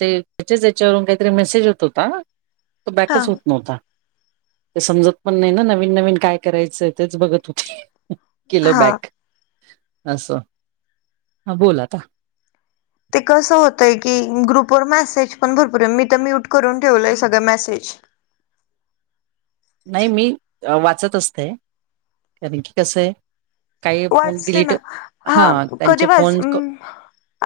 ते त्याच्याच याच्यावरून काहीतरी मेसेज होत होता तो हा बॅकच होत नव्हता ते समजत पण नाही ना नवीन नवीन काय करायचं तेच बघत होते केल हा बॅक असं हा बोल आता ते कसं होतय की ग्रुपवर मेसेज पण भरपूर आहे मी तर म्यूट करून ठेवलंय सगळ मेसेज नाही मी वाचत असते कारण की कसं आहे काही मग वाचते डिलीट ना हा कधी त्यांचे वाच फोन हम्म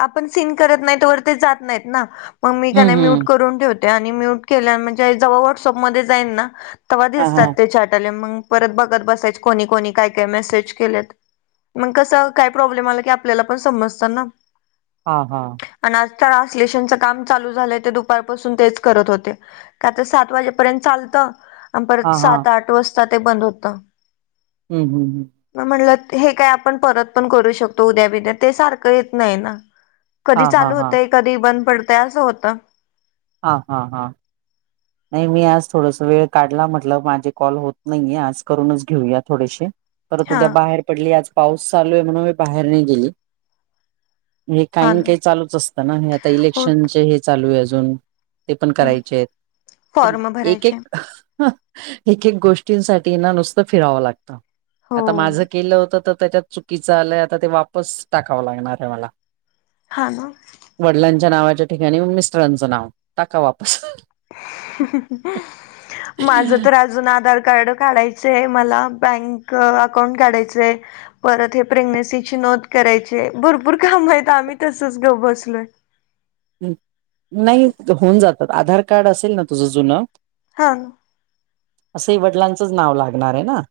आपण सिन करत नाही तवर ते जात नाहीत ना मग मी हम्म कणाय म्यूट हम्म करून ठेवत आणि म्यूट केल्याव म्हणजे जेव्हा व्हॉट्सअपमध्ये जाईन ना तेव्हा हा हा दिसतात ते चॅट आलेले मग परत बघत बसायचे कोणी कोणी काय काय मेसेज केलेत मग कसं काय प्रॉब्लेम आला की आपल्याला पण समजतना हा हा आणि आज ट्रान्सलेशनच काम चालू झालंय ते दुपारपासून तेच करत होते काय तर सात वाजेपर्यंत चालतं आणि हा परत हा सात आठ वाजता ते बंद होत हम्म हम्म हम्म मग म्हणलं हे काय आपण परत पण करू शकतो उद्या बद्या ते सारखं येत नाही ना कधी हा हा चालू हा होतय कधी बंद पडतय असं होतं हा हा हा नाही मी आज थोडस वेळ काढला म्हटलं माझे कॉल होत नाहीेये आज करूनच घेऊया थोडेसे परत हा उद्या बाहेर पडली आज पाऊस चालू आहे म्हणून मी बाहेर नाही गेली हे हा काहीन ना काहीन चालूच असतं ना हे आता होत. इलेक्शनचे हे चालू आहे अजून ते पण करायचे आहेत फॉर्म एक भरायचे एक एक एक गोष्टींसाठी ना नुसतं फिरावं लागतं हो आता माझं केलं होतं तर त्याच्यात चुकीचं आलंय आता ते वापस टाकावं लागणार आहे मला हा ना वडिलांच्या नावाच्या ठिकाणी मिस्टरांचं नाव टाका वापस माझ तर अजून आधार कार्ड काढायचय मला बँक अकाउंट काढायचंय परत हे प्रेग्नेन्सीची नोंद करायचीय भरपूर काम आहेत आम्ही तसच गप्प बसलोय नाही होऊन जात आधार कार्ड असेल ना तुझं जुनं हां असही वडिलांचंच नाव लागणार आहे ना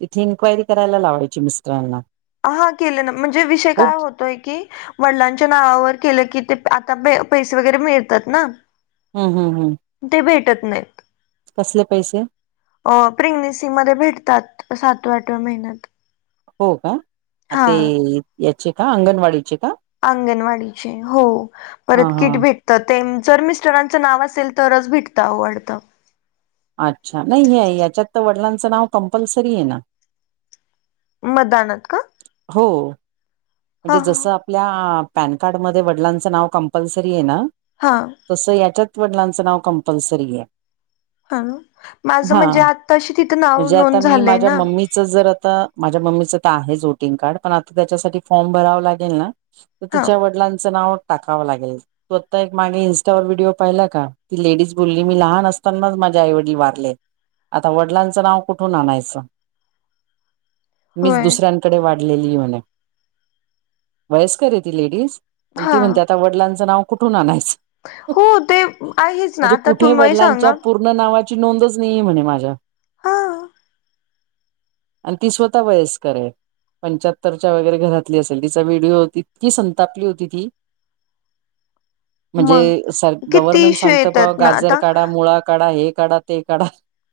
तिथे इन्क्वायरी करायला लावायची मिस्टराना हा केली आहे ना म्हणजे विषय काय होत तोय की वडिलांच्या नावावर केलं की ते आता पैसे वगैरे मिळतात ना हम्म हम्म हम्म ते भेटत नाहीत कसले पैसे अ प्रेग्नेन्सी मध्ये भेटतात सातव्या आठव्या महिन्यात हो का आ हा ते याचे का अंगणवाडीचे का अंगणवाडीचे हो हा परत हा किट भेट तर ते जर मिस्टरांचं नाव असेल तरच भेटतं आवडतं अच्छा नाही हे याच्यात तर वडिलांचं नाव कम्पल्सरी आहे ना मतदानात का हो म्हणजे ह जसं आप आपल्या पॅन कार्ड मध्ये वडिलांचं नाव कंपल्सरी आहे ना हां तसं याच्यात वडिलांचं नाव कंपल्सरी आहे हा माझं हा म्हणजे आताशीक इथं नाव म्हणजे आता नोंद मी झालंय माझ्या ना मम्मीचं जर आता माझ्या मम्मीच तर आहेच वोटिंग कार्ड पण आता त्याच्यासाठी फॉर्म भरावा लागेल ना तर हा तिच्या वडिलांचं नाव टाकावं लागेल तू आता एक मागे इन्स्टावर व्हिडिओ पाहिला का ती लेडीज बोलली मी लहान असतानाच माझ्या आईवडील वारले आता वडिलांचं नाव कुठून आणायच मीच होय दुसऱ्यां व म्हण हा आ वडलांच नाव कुठून आणायचं हो ते आहेच ना म्हणजे आता कुठे तुम्ही वडलांच्या सांगा पूर् पूर्ण नावाची नोंदच नाहीे म्हणे माझ्या ह आणि ती स्वतः वयस्कर आहे पंच्याहत्तरच्या वगैरे घरातली असेल तिचा व्हिडिओ हो इतकी संतापली होती ती म्हणजे मग सर किती गव्हर्नमेंट इश्यू सांगत प येतात ना गाजर आता काढा मुळा काढा हे काढा तेकड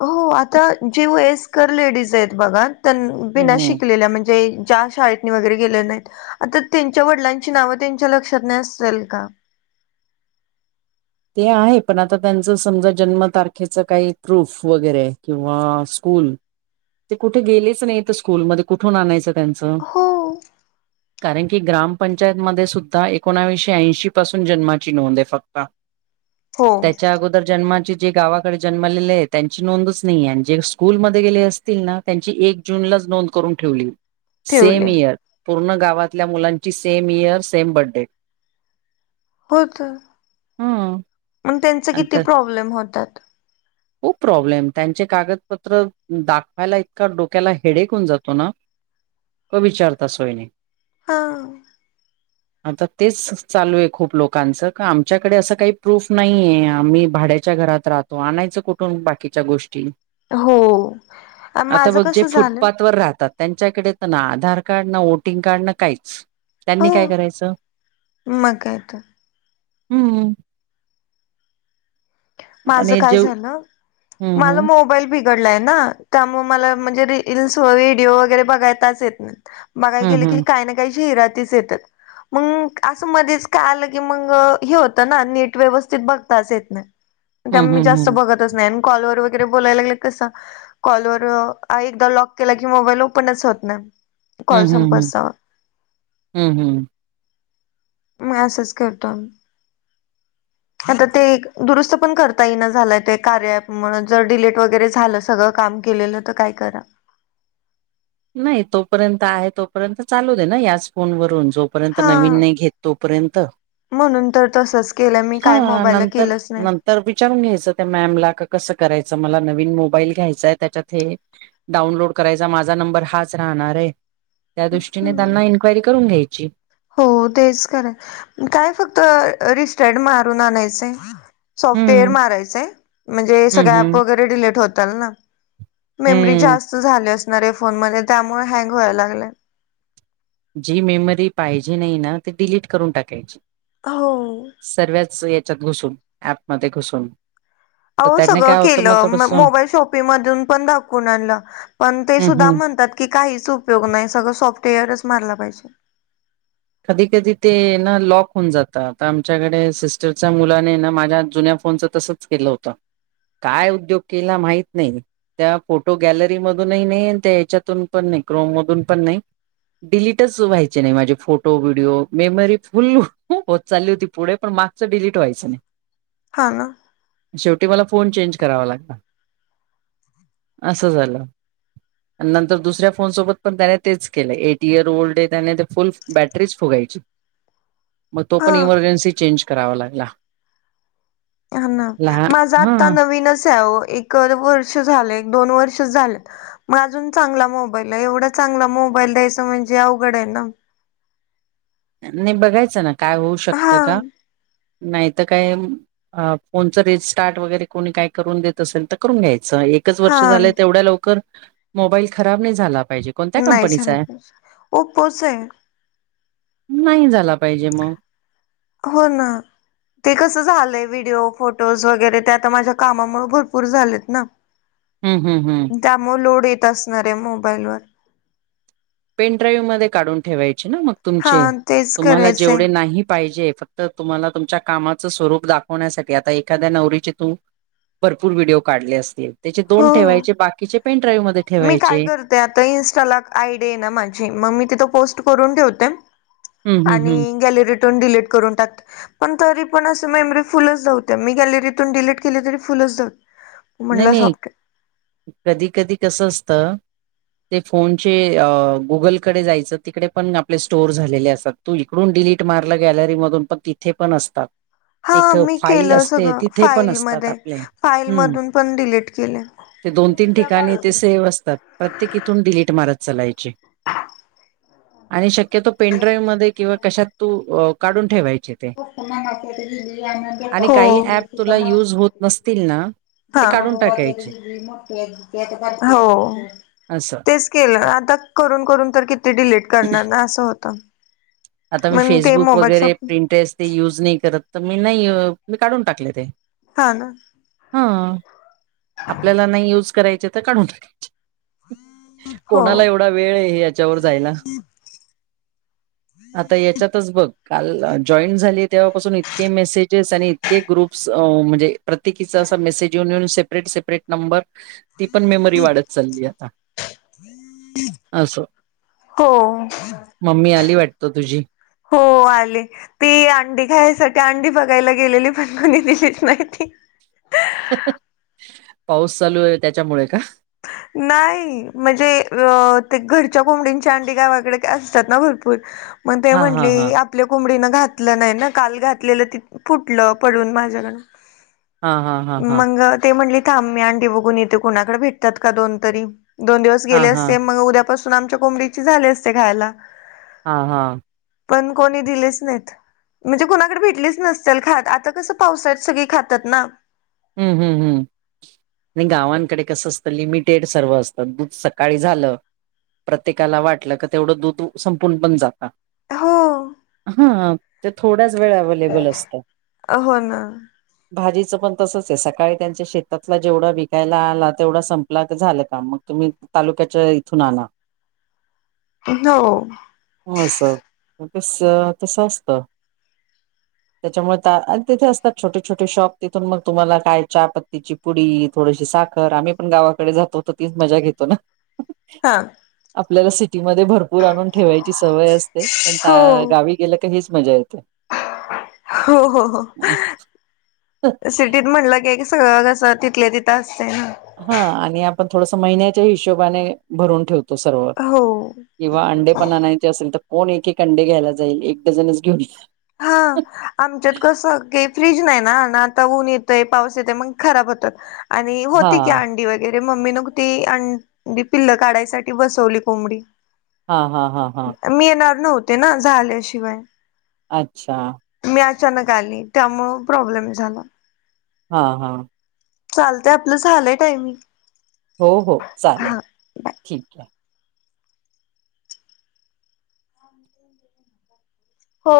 हो आता जी वएस्कर लेडीज आहेत बघात बिना हम्म शिकलेल्या म्हणजे ज्या शाळेत वगैरे केले नाहीत आता त्यांच्या वडिलांची नाव त्यांच्या लक्षात नाही अस का ते आहे पण आता त्यांचं समजा जन्मतारखेचं काही प्रूफ वगैरे किंवा स्कूल ते कुठे गेलेच नाही तर स्कूलमध्ये कुठून आणायचं त्यांचं हो कारण की ग्रामपंचायत मध्ये सुद्धा एकोणाविशे ऐंशी पासून जन्माची नोंद आहे फक्त हो त्याच्या अगोदर जन्माचे जे गावाकडे जन्मलेले आहे त्यांची नोंदच नाही आणि जे स्कूलमध्ये गेले असते ना त्यांची एक जूनलाच नोंद करून ठेवली सेम ठेवले इयर पूर्ण गावातल्या मुलांची सेम इयर सेम बडे होत हम्म. मग त्यांच आणि किती तर प्रॉब्लेम होतात खूप प्रॉब्लेम त्यांचे कागदपत्र दाखवायला इतका डोक्याला हेडेक होऊन जातो ना क विचारतासोयनी हा आता तेच चालू आहे खूप लोकांचं का आमच्याकडे असं काही प्रूफ नाही आहे आम्ही भाड्याच्या घरात राहतो आणायच कुठून बाकीच्या गोष्टी हो आता माझं बघ जे कसं झालं फुटपाथ वर राहतात त्यांच्याकडे तर ना आधार कार्ड ना व्होटिंग कार्ड ना काहीच हो त्यांनी काय करायचं मग काय तर हम्म माझ आणि काय जेव झालं माझ हम्म मोबाईल ब बिघडला ना त्यामुळे रिल्स व्हिडिओ बघताच येत नाही बघाय हम्म गेले की काही ना काहीशी हिरातीस येतात मग असं मध्येच काय आलं की मग हे होतं ना नेट व्यवस्थित बघता येत नाही हम्म हम्म. त्यामुळे हम्म मी जास्त हम्म बघतच नाही आणि कॉलवर वगैरे बोलायला लागले कसं कॉलर एकदा लॉक केला की मोबाईल ओपनच होत ना हम्म हम्म हम्म हम्म हम्म म असच करतो आता ते दुरुस्त पण करता ये ना झालंय ते कार्य म्हण जर डिलेट वगैरे झालं सगळं काम केलेलं तर काय करा नाही तोपर्यंत आहे तोपर्यंत चालू दे ना याच फोन वून जोपर्यंत हा नवीन नाही घेत तोपर्यंत म्हणून तर तसच केलं मी काय मोबाईलला केलंच नाही तर विचारून घ्यायचं त्या मॅमला का कसं करायचं मला नवीन मोबाईल घ्यायचाय त्याच्यात हे डाउनलोड करायचा माझा नंबर हाच राहणार आहे त्या दृष्टीने हम्म त्यांना इन्क्वायरी करून घ्यायची हो तेच खरा काय फक्त रिस्टर्ड मारून आणायचं सॉफ्टवेअर हम्म मारायचंय म्हणजे हम्म सगळं हम्म. प वगैरे डिलीट होतल ना मेमरी हम्म, जास्त झाली असणार या फोन मध्ये त्यामुळे हँग व्हायला लागलं जी मेमरी पाहिजे नाही ना ते डिलीट करून टाकायची हो सर्वच याच्यात घुसून ऍपमध्येध्ये घुसून तर अह त्याने सगळं काय होतं मग केलं थोडंसं मोबाईल शॉपिंग मधून पण दाकवून आणलं पण ते हं, सुद्धा हं. म्हणतात की काहीच उपयोग नाय सगळं सॉफ्टवेअरच मारला पाहिजे. कधी कधी ते ना लॉक होऊन जात आता आमच्याकडे सिस्टरच्या मुलाने न माझ्या जुन्या फोनच तसंच चं केलं होत काय उद्योग केला माहित नाही. त्या फोटो गॅलरी मधूनही नही त्या हयच्यातून पण नाही क्रोम मधून पण नाही. डिलीटच व्हायचे नाय माझे फोट तो व्हिडिओ मेमरी फुल होत चालली होती पुढे पण मागचं डिलीट व्हायंचं नाय. हा ना शेवटी मला फोन चेंज करावा लागला असं झालं. नंतर दुसऱ्या फोन सोबत पण त्याने तेच केलं एट इयर ओल्ड ये त्याने त फुल बॅटरीच फुगायची म तो हा पण इमर्जन्सी चेंज करावा लागला. हा ना लहान माझा हा आत्ता नवीनच हाय ओ एखाद वर्ष झालं एक दोन वर्षच झालेत. मग अजून चांगला मोबाईल ये एवढा चांगला मोबाईल द्यायच म्हणजे अवघड हाय ना नाही बघायचं ना काय होऊ हा शकतं का नाय त काय? अ फोनचं रिस्टार्ट वगैरे कोणी काय करून देत असेल त करून घ्यायचं एक एकच हा वर्ष झालं तेवढ्या लवकर मोबाईल खराब नाही झाला पाहिजे. कोणत्या नाय कंपनीचा झाला आहे पाहिजे ओपोचय. नाही झाला पाहिजे म हो ना ते कसं झालंय व्हिडिओ फोटोज वगैरे ते आता माझ्या कामामुळे भरपूर झालेत ना [inaudible] हूं हूं हूं त्यामुळं लोड येत असणार ये मोबाईलवर पेन ड्राईव्ह मध्ये काढून ठेवायचे ना मग तुमचे हा तेच तुम्हाला करायचंय जेवढे नाही पाहिजे फक् तर तुम्हाला तुमच्या कामाचं स्वरूप दाखवण्यासाठी आता एखाद्या नवरीचे तू भरपूर व्हिडिओ काढले असतील त्याचे दोन हो ठेवायचे बाकीचे पेन ड्राईव्ह मध्ये ठेवायचे. ते आता इन्स्टाला आयडी ये ना माझी म मी तिथ पोस्ट करून ठेवते. हम्म हम्म हम्म आणि गॅलरीतून डिलीट करून टाक पण तरी पण अस मेमरी फुलच दावते. मी गॅलरीतून डिलीट केली तरी फुलच दाव नय नय कधी कधी कसं असत ते फोनचे अ गुगलकडे जायचं. तिकडे पण आपले स्टोअर झालेले असतात. तू इकडून डिलीट मारलं गॅलरी मधून पण तिथे पण असतात. हा एक मी फाईल केलं असते सगळं तिथे पण असतात फाईलमध्ये आपले हम्म फाईलमधून पण डिलीट केले. ते दोन तीन ठिकाणी ते सेव्ह असतात. प्रत्येक इथुन डिलीट मारत चलायचे आणि शक्य क्य तो पेनड्राईव्ह मध्ये किंवा कशात तू अ काढून ठेवायचे. ते. हो हा आणि काही ऍप तुला युज होत नसतील ना ते काढून टाकायचे हो असं. तेच केलं आ- आता करून करून तर किती डिलीट करणार ना असं होतं. आता मी मग ते फेसबुक मोबाईल वगैरे शॉप प्रिंटेस ते युज नाय करत तर, मी नाय मी काढून टाकले ते. हा ना हा आपल्याला नाही युज करायचे तर काढून टाकायचे. हो कोणाला एवढा वेळ ये याच्यावर जायला. आता याच्यातच बघ काल जॉईंट झाली तेव्हापासून इतके मेसेजेस आणि इ तके ग्रुप्स अ म्हणजे प्रत्येकीचा असा मेसेज येऊन येेऊन सेपरेट सेपरेट नंबर ती पण मेमरी वाढत चालली आता अस. हो मम्मी आली वाटतं तुझी? हो आली. ती अंडी खाण्यासाठी अंडी बघायला गेलेली. पण कोणी दीलीच नाय ती. पाऊस चालू आहे त्याच्यामुळे का? नाही म्हणजे अ ते घरच्या कोंबडींची अंडी गावाकडे असतात ना भरपूर? मग ते हां, हां, म्हंटले हां. आप आपल्या कोुंबडीनं घातलं नाही ना. काल घातलेलं ति फुटलं पडून माझ्या कडुन. हां, हां, हां, हां. मग ती म्हणली थांब मी आंडी बघुन येते. इथे कुणाकडे भेटतात का दोन तरी. दोन दिवस गेले हां, हां. असते. मग उद्यापासून आमच्या कोंबडीची झाले असते खायला. हां हां. पण कोणी दिलेच नाहीत. म्हणजे कुणाकडे भेटलीच नसतील. खात आता कसं पावसाळत सगळी खातात ना? हम्म हम्म हम्. नाही गावांकडे कसं असतं. लिमिटेड सर्व असत. दूध सकाळी झालं. प्रत्येकाला वाटलं क तेवढं दूध संपून पण जाता हो हा. ते थोड्याच वेळ अवलेबल असतात. हो ना भाजीच पण तसच आहे. सकाळी त्यांच्या शेतातला जेवढा विकायला आला तेवढा संपला क झालं का मग. तुम्ही तालुक्याच्या इथून आणा. हो. असं. कस तस असतं. त्याच्यामुळे तिथे असतात. छोटे छोटे शॉप तिथून मग तुम्हाला काय हा चहा पत्तीची पुडी, थोडीशी साखर आम्ही पण गावाकडे जातो तर तीच मजा घेतो ना. हा. आपल्याला सिटीमध्ये भरपूर आणून ठेवायची सवय असते. पण हो गावी गला काहीच मजा येते. हो हो हो. सिटीत म्हटलं की, सगळंसं तिथले तिथं असतंय ना? हा आणि आपण थोडस महिन्याच्या हिशोबाने भरून ठेवतो सर्व. हो किंवा अंडे पण आणायचे असेल तर कोण एक एक अंडे घ्यायला जाईल एक डझनच घेऊन हा आमच्यात कसं काही फ्रीज नाही ना ना आता ऊन येतय पाऊस येतय मग खराब होतात आणि होती की हां, अंडी वगैरे वगैरे मम्मी नग ती अी पिल्ल काढायसाठी बसवली कोंबडी हा हा हा हा मी येणार नव्हते ना झाल्याशिवाय. अच्छा. मी अचानक आली त्यामु प्रॉब्लेम झाला. हा हा. चालतय आपलं झालंय टायमिंग. हो हो चालेल. हा ठीक आहे. हो